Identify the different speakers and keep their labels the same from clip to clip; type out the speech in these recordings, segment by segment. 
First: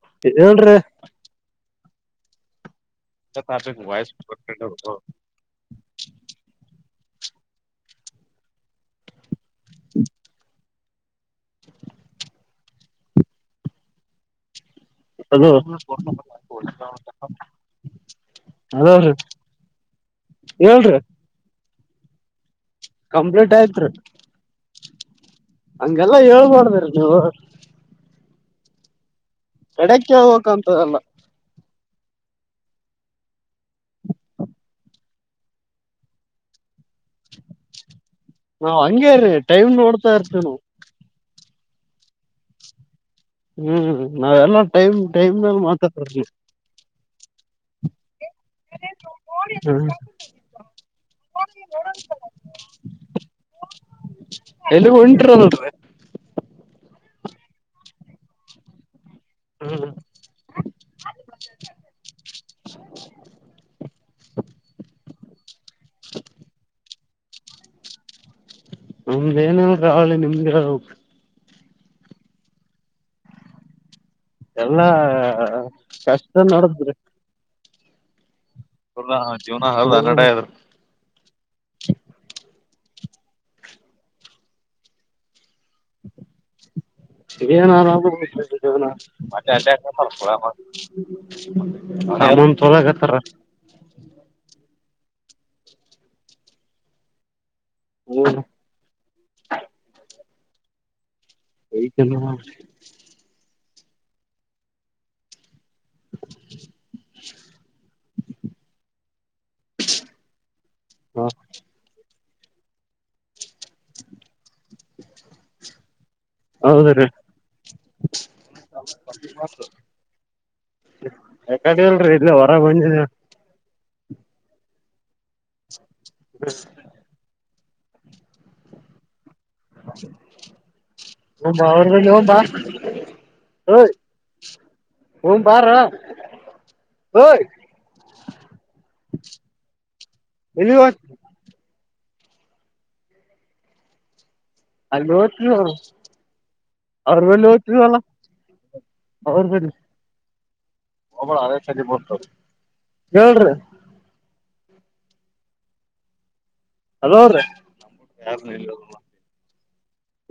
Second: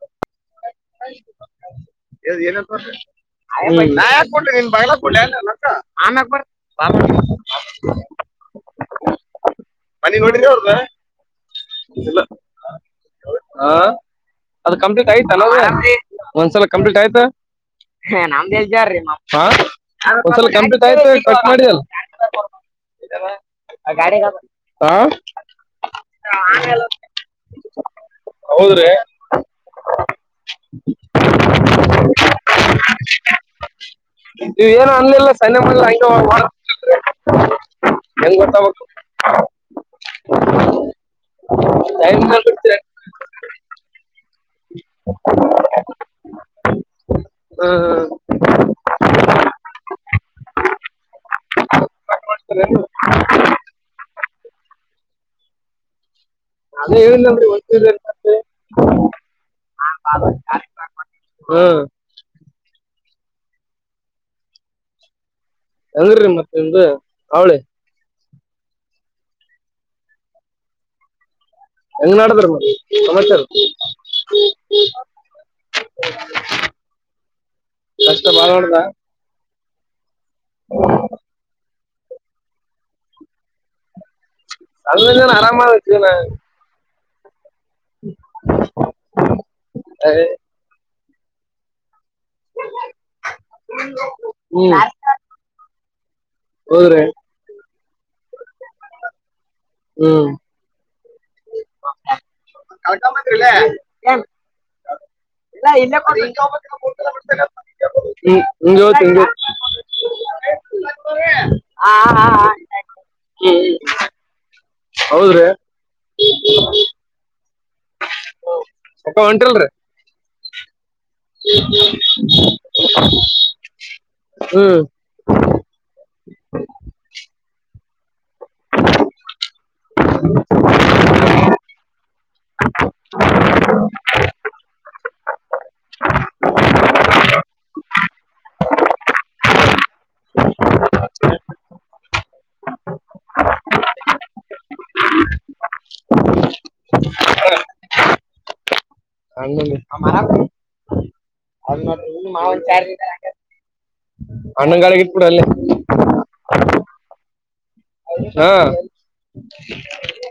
Speaker 1: [unintelligible]
Speaker 2: ಏನ [unintelligible] ಮನಿ ಗೊಂಡಿದ ಅವ್ರ್. ದ ಇಲ್ಲಿಲ ಆ. ಅದು ಕಂಪ್ಲೀಟ್ ಆಯ್ತಾ ನೋ
Speaker 1: ಅದು
Speaker 2: ಒಂದ್ಸಲ ಕಂಪ್ಲೀಟ್ ಆಯ್ತಾ. ಹ ನಮ್ದಜ ಜಾರೀ
Speaker 1: ಅದ್ರೀ
Speaker 2: [unintelligible]
Speaker 1: ಹೇಳ್ರಿ ಕಂಪ್ಲೀಟ್ ಆಯ್ತ್ರಿ
Speaker 2: ಅ
Speaker 1: ಹೇಳ್ಬಾದ್ರೀ ನೀವು.
Speaker 2: ಹೌದ್ರಿ.
Speaker 1: ಕಡೆಕ್ಕೆ ಹೋಗಕಂತದಲ್ಲ.
Speaker 2: ನೀವ ಏನು ಅನ್ಲಿಲ್ಲ ಸನ್ನ್ಣೆ ಮಾಡಿಲ್ಲ ಹಗೆ ಹೋಗ
Speaker 1: ನಾವ್
Speaker 2: ಗೊತ್ತಾಗ್ಬೇಕು
Speaker 1: ಹಂಗೇ ರೀ ಟೈಮ್ ನೋಡ್ತಾ ಇರ್ತೇವಿ ನಾವು.
Speaker 2: ಟೈಮ್ [unintelligible]
Speaker 1: ಹ್ಮ್ ನಾವೆಲ್ಲ ಟೈಮ್ ಟೈಮ್ ಮೇಲೆ ಮಾತಾಡೂರ್
Speaker 2: ಹ್ಮ ಹ್ಮ್
Speaker 1: ಹ್ಮ ಎಲ್ಲಿಗ್ ಹೊಂಟ್ರಲ್ಲ. [unintelligible]
Speaker 2: ನಾನೇ ಹೇಳಿಲ್ಲನ್ರಿ ಒ
Speaker 1: ಹ್ಮ್
Speaker 2: ಹಾ ಬ [unintelligible] ಹ್ಮ ಅಂಗ್ರಿರಿ ಮತ್ತೆ ನಿದ ಅವಳಿ
Speaker 1: ನಮ್ದ ಏನೇನ್ ಹವಳಿ ನಿಮ್ದಿ
Speaker 2: ಹೆಂಗ್ ನಾಡದ್ರ ಸಮಾಚಾರ
Speaker 1: ಎಲ್ಲಾ ಕಷ್ಟ ನೋಡಿದ್ರಿ
Speaker 2: ಭಳ ಮಾಡದ
Speaker 1: ಜೀವನ ಹಾರ್ಡ್ಡಿ ಹನ್ನೆರಡು ಅಗೆದು
Speaker 2: ಅಣ್ಣಲ್ಲಾನ ಆರಾಮಣ
Speaker 1: ನ ಆರಾಮ ಮತ್ತೆ ಅ ಸಾಮನ್ ತೊಲಗತ್ತಾರ
Speaker 2: ಹೌದ್ರೀ
Speaker 1: ಹ
Speaker 2: ಹ್ಮ
Speaker 1: ಚಲ [unintelligible]
Speaker 2: ಏನ್ ಇಲ್ಲ ಇಲ್ಲ ಹ್ಮ್ ನಿಂಗವತ್ತು
Speaker 1: ಹಾ
Speaker 2: ಹ್ಮ ಹೌದ್ರೀ
Speaker 1: ಹೌದ ರೀ
Speaker 2: ಅಕ್ಕ ಹೊಂಟಿಲ್ರಿ
Speaker 1: ಹೊರ ಬಂದಿದ
Speaker 2: ಹ್ಮ್
Speaker 1: ಹ
Speaker 2: [unintelligible]
Speaker 1: ಅವ್ರ ಬ ಹೋಗಬಾ ಹೋಗನು ಬಾರ ಯ್ ಎಲ್ಲಿ ವತ್ತು ಅಲ್ಲಿ ಓತವ ಅವ್ರಲ್ಲಿ ಹತವ ಅಲ್ಲ
Speaker 2: ಹ ಅವ ಮಾ ಒನ್ ಚಾರ್
Speaker 1: ಹೇಳ್ರಿ
Speaker 2: [unintelligible] ಅಣ್ಣಂಗಾಡಗ ಇಟ್ಕಡ ಅಲ್ಲಿ
Speaker 1: ೋದ್ರೆ [unintelligible]
Speaker 2: ಹಾ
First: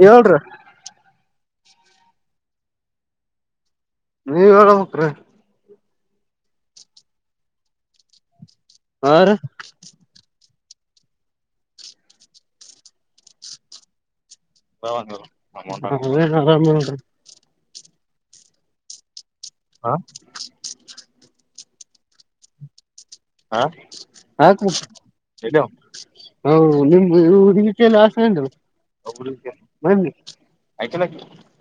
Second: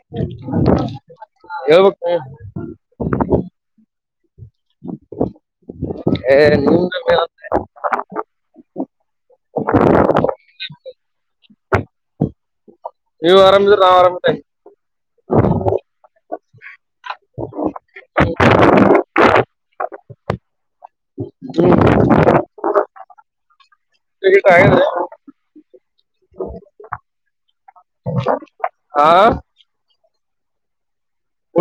Speaker 1: ಹೇಳ್ರಿ
Speaker 2: ಹಳ್ಬೇಕು ಹ
Speaker 1: ನೀವ್ ಹೇಳ ಹಕ್ರ
Speaker 2: ಹ ನೀ
Speaker 1: ಅವರಿ
Speaker 2: ಹ [unintelligible] ನೀವು ಆರಾಮಿದ್ರ ನಾ ಆರಾಮ್
Speaker 1: ಆರಾಮ ಹಾ
Speaker 2: [inaudible]
Speaker 1: ಹಾ
Speaker 2: ಗಿಟ
Speaker 1: ಹ
Speaker 2: ಆಗಿದ್ರಿ
Speaker 1: ಹೇಳೋ ಹೌ ನಿಮ ಇಗೀತ ಎಲ್ಲ ಆಸೆ
Speaker 2: ಹಾ
Speaker 1: ಬ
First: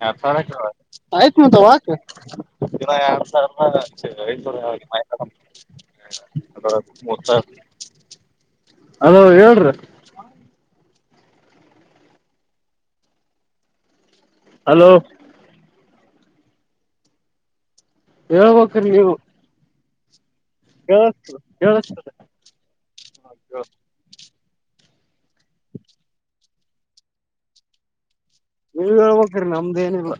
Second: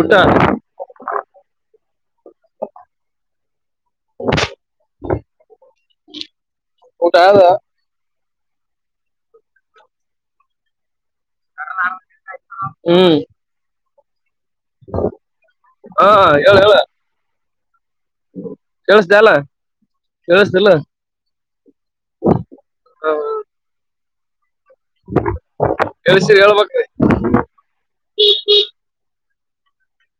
Speaker 2: ಊಟ
Speaker 1: ಆಯ್ತ್ ಮಂತಕ ಎರಡ್ ಸಾವಿ
Speaker 2: ಹ
Speaker 1: ಅದ ಮೂ ಹೆಲೋ ಹೇಳ್ರಿ
Speaker 2: ಹ್ಮ
Speaker 1: ಹಲೋ
Speaker 2: ಹಾ ಹ ಹೇಳ ಹೇಳ
Speaker 1: ಹೇಳ್ಬೇಕ್ರಿ ನೀವು
Speaker 2: ಕೇಳಿಸತಿಲ್ಲ
Speaker 1: ಜ ಹ
Speaker 2: ಕೇಳಿಸಿ ಹೇಳ್ಬೇಕ್ರಿ
Speaker 1: ನೀವಬೇಕತರಿ ನಮ್ದ ಏನಿಲ್ಲ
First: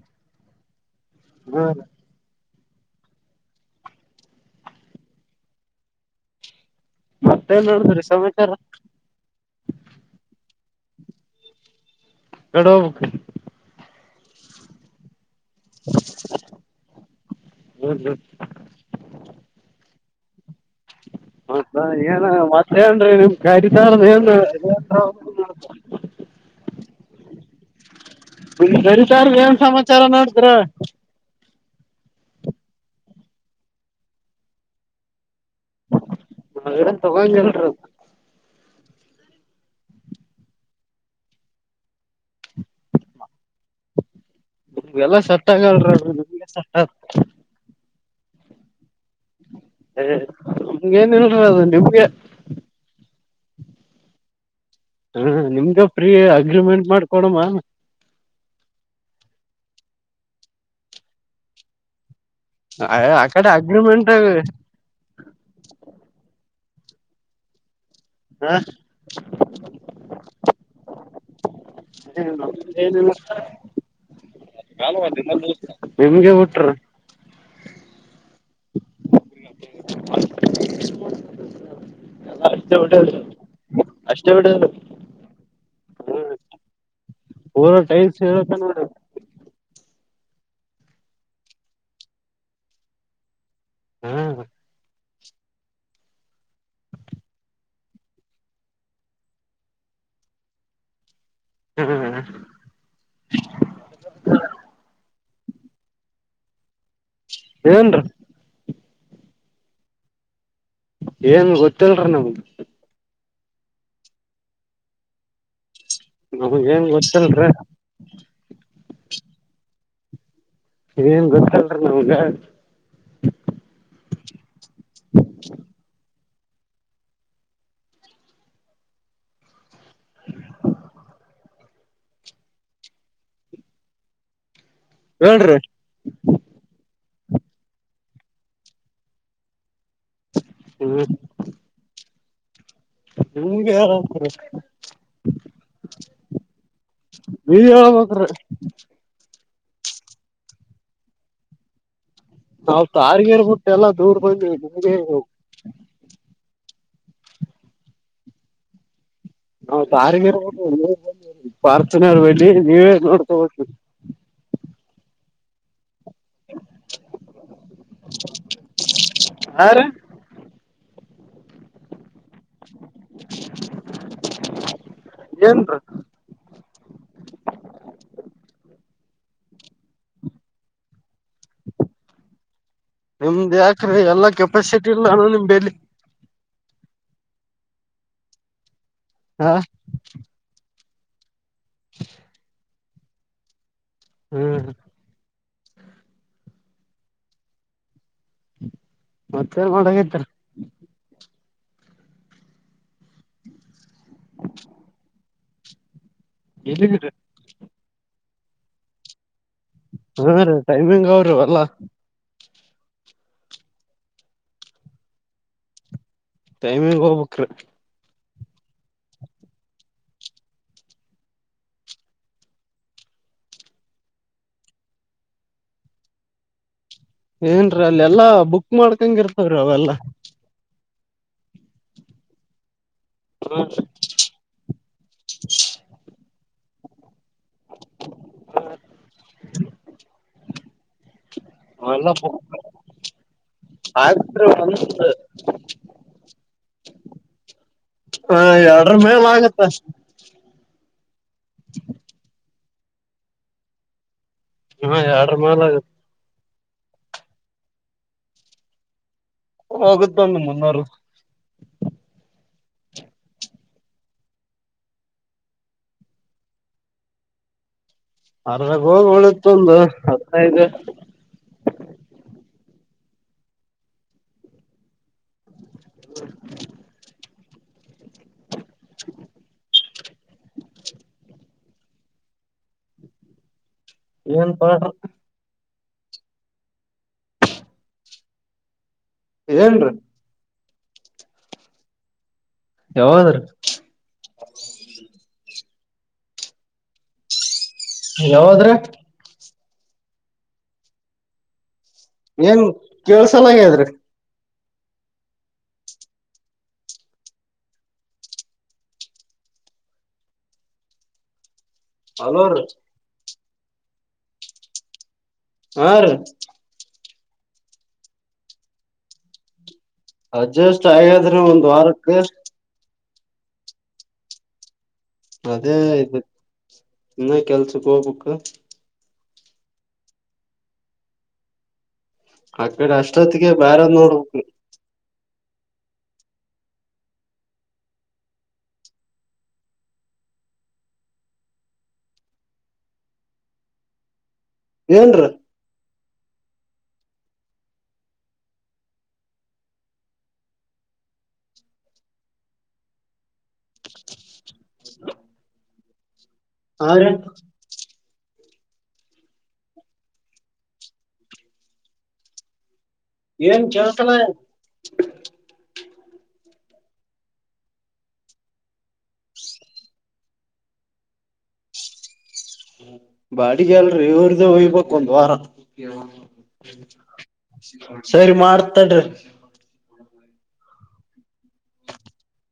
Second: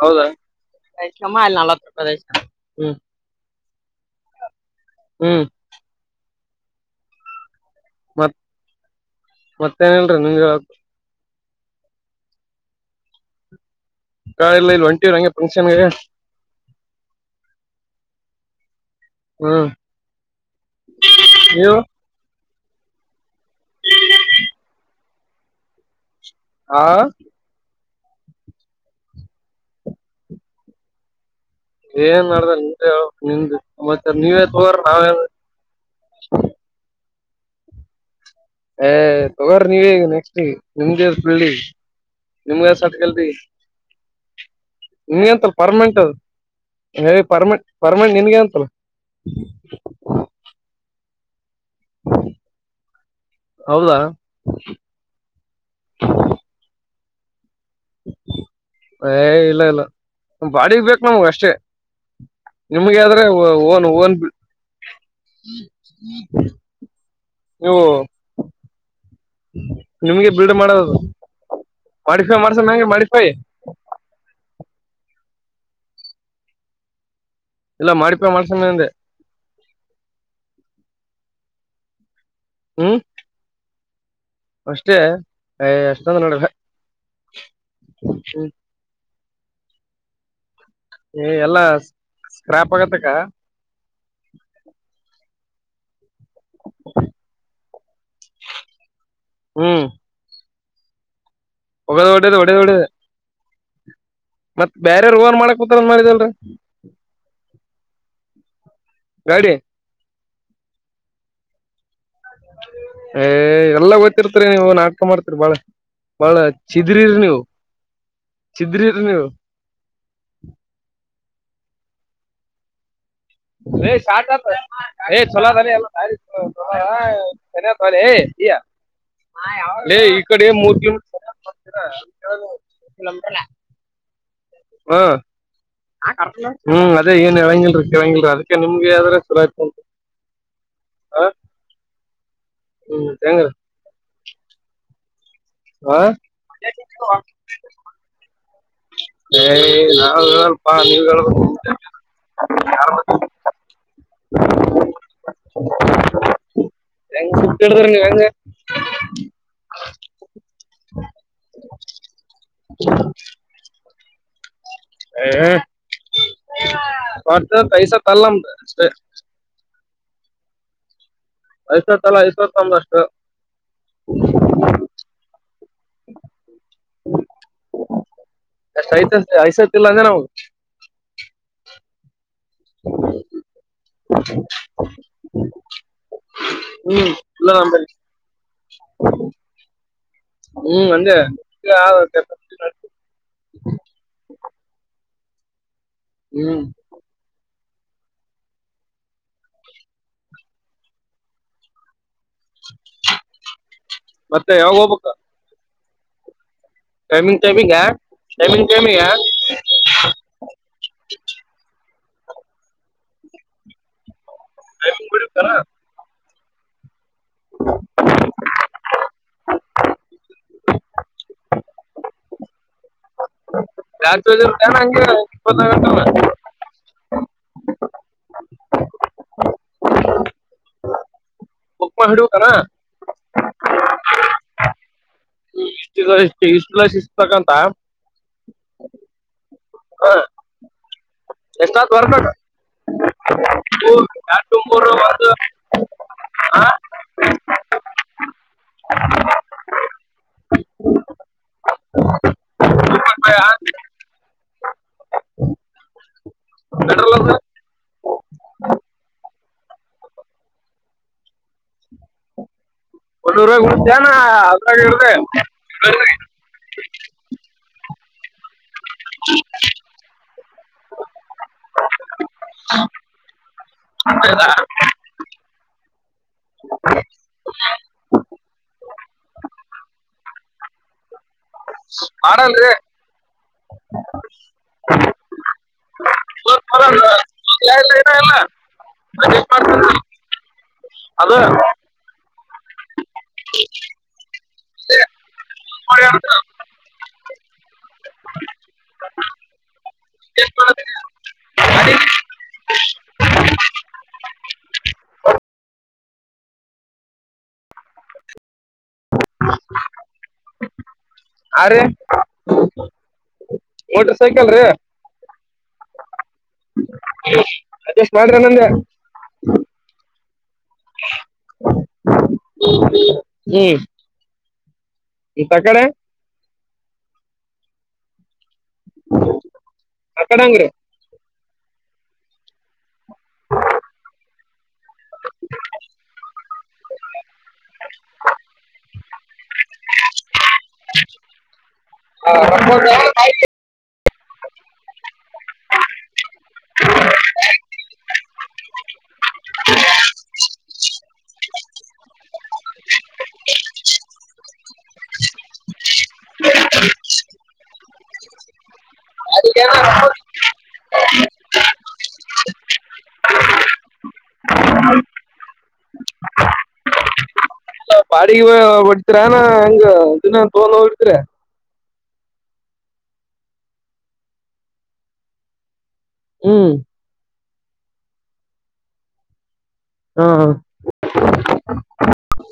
Speaker 2: ಹೌದ ಕಷಮ ಅಲ್ಲಿ
Speaker 1: ಹಾ ರೀ
Speaker 2: ನಲ್ವತ್ ರೂಪಾಯ ದ ಹ್ಮ್ ಹ್ಮ್
Speaker 1: ಮತ್ತೆನ್ ನೋಡತ್ರೀ
Speaker 2: ಮತ್
Speaker 1: ಸಮಾಚಾರ
Speaker 2: ಮತ್ತೇನಿಲ್ರಿ ನಿಮ್ಗೆ
Speaker 1: ಎಡೋ ಮುು
Speaker 2: ಕಾಯ ಇಲ್ಲ ಇಲ್ಲಿ ಒಂಟಿರಂ ಫಂಕ್ಷನ್
Speaker 1: ಹ್ಮ ಹ್ಮ
Speaker 2: ಹ್ಮ್ ನೀವು
Speaker 1: ಮಸ ಟೇನನು ಕರಿ ತಾರ ಏ
Speaker 2: ಹಾ
Speaker 1: ಸರಿತಾರ್ ಏನ್ ಸಮಾಚಾರ ನೋಡ್ತ್ರ
Speaker 2: ಏನ್ ನಡ್ದ ನಿೆ ಹು ನಿತ್ತ ನೀವೇ ತಗ್ರ ನಾವೇನ್
Speaker 1: ಮಗರ ತೊಗಾಲ್ಲ
Speaker 2: ಏ ತಗೋರಿ ನೀವೇಗ ನೆಕ್ಸ್ಟ್ ನಿಮ್ದ ಬೆಿ ನಿಮಸದಗಲ್ದಿ
Speaker 1: ನಿಮ್ಗೆಲ್ಲಾ
Speaker 2: ನೀ
Speaker 1: ಸೆಟ್
Speaker 2: ಎಂತಲ್ಲ
Speaker 1: ಆಗಲ್ರಿ
Speaker 2: ಪರ್ಮನೆಂಟ್ ಅದು
Speaker 1: ನಿಮ್ಗೆ ಸೆಟ್ ಆದ
Speaker 2: ಪರ್ಮಂಟ್ ಪರ್ಮೆಂಟ್ ನಿನ್ಗೆ ಅಂತಲ್ಲ
Speaker 1: ಮ್ಗೆ ಅ ನಿಮ್ಗೆ
Speaker 2: ಹ
Speaker 1: ಹ ನಿಮ್ಗೆ ಫ್ರೀ ಅಗ್ರಿಮೆಂಟ್ ಮಾಡ್ಕೊಡಮ್ಮ
Speaker 2: ಏ ಇಲ್ಲ ಇಲ್ಲ ಬಾಡಿಗ್ ಬೇಕು ನಮಗ ಅಷ್ಟೇ ನಿಮ್ಗೆ ಆದ್ರೆ
Speaker 1: ಆ ಕಡೆ
Speaker 2: ಓನ್
Speaker 1: ಅಗ್ರಿಮೆಂಟ್
Speaker 2: ಓನ್
Speaker 1: ಹ
Speaker 2: ವು
Speaker 1: ಹಾ
Speaker 2: ನಿಮ್ಗೆ ಬೀಡು ಮಾಡದದು
Speaker 1: ಹ ಾಲ ನಿಮ್ಗೆ ಬಿಟ್ರ
Speaker 2: ಇಲ್ಲ ಮಾಡಪ ಮಾಡಸಯಂದೆ
Speaker 1: ಹವಟೆ ಅಷ್ಟೇ ಬಿಡ
Speaker 2: ಅಷ್ಟೇ ಏ ಎಷ್ಟ ನಲ್ಲಡ
Speaker 1: ರ ಟೈಮಸ್ ಹೇಳ
Speaker 2: ಏ ಎಲ್ಲಾ ಸ್ಕ್ರಾಪ್ ಆಗತ್ತಕ್ಕ
Speaker 1: ಹ್ಮ್
Speaker 2: ಹ್ಮ್ ಒೋಗದು್
Speaker 1: ಹ್ಮ್
Speaker 2: ಒಡದು ಒಡದುಡದು ಮತ್ ಬೇರೆ ರ ಮಾಡೂತಾರಂದ ಮಾಡಾರಿದಲ್ರೀ
Speaker 1: ಏನ್ರ
Speaker 2: ಗಾಡಿ
Speaker 1: ಏನ್ ಗೊತ್ತಲ್ರಿೀ ನಮಗ್
Speaker 2: ಏ್ ಎಲ್ಲ ಓಯ್ತಿರ್ತರಿ ನೀವವು ನಾಡ್ಕ ಮಾಡ್ತೀರಿ ಬಾಳೆ ಬಹಳ
Speaker 1: ನಮ್ಗ ಏನ್
Speaker 2: ಚಿದ್ರಿರಿ ನೀವು
Speaker 1: ಗೊತ್ತಿಲ್ರಿ
Speaker 2: ಿದ್ರಿರಿ ನೀವು
Speaker 1: ಇದೇನ್ ಗೊತ್ತಲ್ರಿ ನಮಗ
Speaker 2: ್ ಸಾತ್ ಆತ ಚಲೋ ಎಲ್ಲ ಹ ತ ಅ ಇಡೆ ಮೂದಲ
Speaker 1: ಹೇಳ್ರಿ
Speaker 2: ಹ್ಮ ಹ್ಮ್ ಅೇ ಏನ್ ಹೇಳಂಗಿಲ್ರಿ ಕೆೇಳಂಗಿಲ್ಲಲ್ರಿ ಅದಕ್ಕೆ ನಿಮಗೆಾವ್ದ್ರೆ ಚಲ ಆ್ತ ಉಟು
Speaker 1: ಹ್ಮ್
Speaker 2: ಹ್ಮ್ ಹೆಂಗ್ರಿ
Speaker 1: ನಿಮ್ಗೆ ಆರ್ತರ
Speaker 2: ಹ
Speaker 1: ಬಜಕ
Speaker 2: ಏಯ ನಾವವು ಸ್ವಲ್ಪ ನೀವ್ ಹೇಬೇಕು
Speaker 1: ನಾವ ತಾರಿಗೇರ್ಬಿಟ್ಟೆ ಎಲ್ಲ ದೂರ್ ಬಂದ ನಿಮಗೆ
Speaker 2: ಹೆಂಗ ಚಟ್ಟ ಎಡ್ತರ ಹೆಂಗ
Speaker 1: ನಾ ತಿಗೆ ಪ್ರಾರ್ಥನವರು ಬಿ ನೀವೇ ನೋಡ್ತ ಹವಿ
Speaker 2: [unintelligible] ಹೊರ್ತ ಪೈಸಾ ತರಲ
Speaker 1: ಹಾ ರಿ
Speaker 2: ಯಸ ತಲ
Speaker 1: ಏನ್
Speaker 2: ಕಹಿತ ಐಸತಿಲ್ಲ ಅಂದ್ರ ನಾದು
Speaker 1: ನಿಮ್ದ್ ಯಾಕ್ರೆ ಎಲ್ಲಾ ಕೆಪಾಸಿಟಿ ಇಲ್ಲಾನು ನಿಮಲಿ
Speaker 2: ಹ್ಮ್ ಇಲ್ಲ ನಂಬರಿ
Speaker 1: ಹಾ
Speaker 2: ಹ್ಮ್ ಅಜೇ
Speaker 1: ಹ್ಮ್
Speaker 2: ಹ್ಮ್
Speaker 1: ಮತ್ತೆನ್ ಮಾಡಾಗಿದ್ದಾರ
Speaker 2: ಮತ್ತೆ ಯಾವಾಗ ಹೋಗ್ಬೇಕ
Speaker 1: ಎಲ್ಲಿದ್ರಿ
Speaker 2: ಟೈಮಿಂಗ್ ಟಮಗ ಟೈಮಿಂಗ್ ಕೆಮಗಾ
Speaker 1: ಹಾ ರೀ ಟೈಮಿಂಗ್ ಅವ್ರೀ ಅಲ್ಲಾ
Speaker 2: ಆ
Speaker 1: ಟೈಮಿಂಗ್ ಹೋಗ್ಬಕ್್ರ
Speaker 2: ರಾತ್ರಿ ಹಂ ಇಪ್ಪತ್ತ ಗಂಟಲ್ಲ
Speaker 1: ಏನ್ರೀ ಅಲ್ಲ ಎಲ್ಲಾ ಬುಕ್ ಮಾಡ್ಕಂಗ ಇರ್ತವ್ರೀ ಅವೆಲ್ಲಾ
Speaker 2: ಒಪ್ಪಪ್ಪ ಹಿಡುವಕ
Speaker 1: ಹ್ಮ
Speaker 2: ಇಷ್ಟುಲ ಸಿಿಸತಕ್ಕಂತ ಎಷ್ಟಾತ್
Speaker 1: ಹ ಎಲ್ಲ
Speaker 2: ಬರ್ಬೇಕ
Speaker 1: ಆಯತ್
Speaker 2: ಎರಡು ಮೂರು
Speaker 1: ಒಂದು
Speaker 2: ಹ
Speaker 1: ಹಾ ಎರಡರ ಮೇಲೆ ಆಗತ್ತ ಹ್ಮ ಎರಡ ಮೇಲ ಆಗ
Speaker 2: ಪೆಟ್ರೋಲ್ ಅದು
Speaker 1: ಹೋಗುತ್ತಣ ಮುನ್ನೂರು
Speaker 2: ಒಂದೂ ರಾಯ ಕೊಡತಾನ ಅ ಹೇಳ್ದ
Speaker 1: ಬೆಳಗ್ ಹೋಗ ಒಳತ್ತ ಒಂದು ಹತ್ತದು
Speaker 2: ಅದ
Speaker 1: ಹ
Speaker 2: ಹ ಹಡ್ರೆ
Speaker 1: ಏನ್ ಪ
Speaker 2: ಇರ ಎಲ್ಲ
Speaker 1: ಏನ್ರಿೀ
Speaker 2: ಅದ
Speaker 1: ಹ
Speaker 2: ಅವ
Speaker 1: ಯಾವಾದ್ರ
Speaker 2: ಅ [unintelligible]
Speaker 1: ಏನ್ ಕೆಲ್ಸಲಾಗದ್ರಿ
Speaker 2: [unintelligible] ಅರೆ
Speaker 1: ಹಲೋರಿ
Speaker 2: ಮೋಟರ್ ಸೈಕಲ್ ರೀ
Speaker 1: ಹ ರಿ
Speaker 2: ಅಷ್ಟ್ ಮಾಡ್ರ ನಂದ
Speaker 1: ಅಡ್ಜಸ್ಟ್ ಆಯಾದ್ರೆ ಒಂದ್ ವಾರಕ್ಕೆ
Speaker 2: ಹ್ಮ
Speaker 1: ಅದೇ ಇ ಇನ್ನ ಕೆಲ್ಸಕ್ ಹೋಗ್ಬಕ್
Speaker 2: ಅಕಡ ಹಂಗ್ರಿ
Speaker 1: ಆಕಡೆ ಅಷ್ಟೊತ್ತಿಗೆ ಬೇರ ನೋಡ್ಬೇಕು [inaudible] [inaudible]
Speaker 2: ಹ ಒ [unintelligible]
Speaker 1: ಏನು ಹರೆ
Speaker 2: ಅಲ್ಲ
Speaker 1: ಏನ್ ಕೇಳತೀಲ
Speaker 2: ಬಾಡಿಗೆ ಬಡ್ತರನ ಹೆಂಗ ದಿನ ತೋಲ್ ಹ ಬಿಡ್ತರಿ
Speaker 1: ಬಾಡಿಗೆ ಅಲ್ರರಿ ಇವ್ರ್ದ ಹಯ್ಬೇಕಕ್ ಒಂದ್ ವಾರ
Speaker 2: ಹ್ಮ್
Speaker 1: ಸರಿ ಮಾಡ್ತಾಡ್ರಿ
Speaker 2: ಹಾ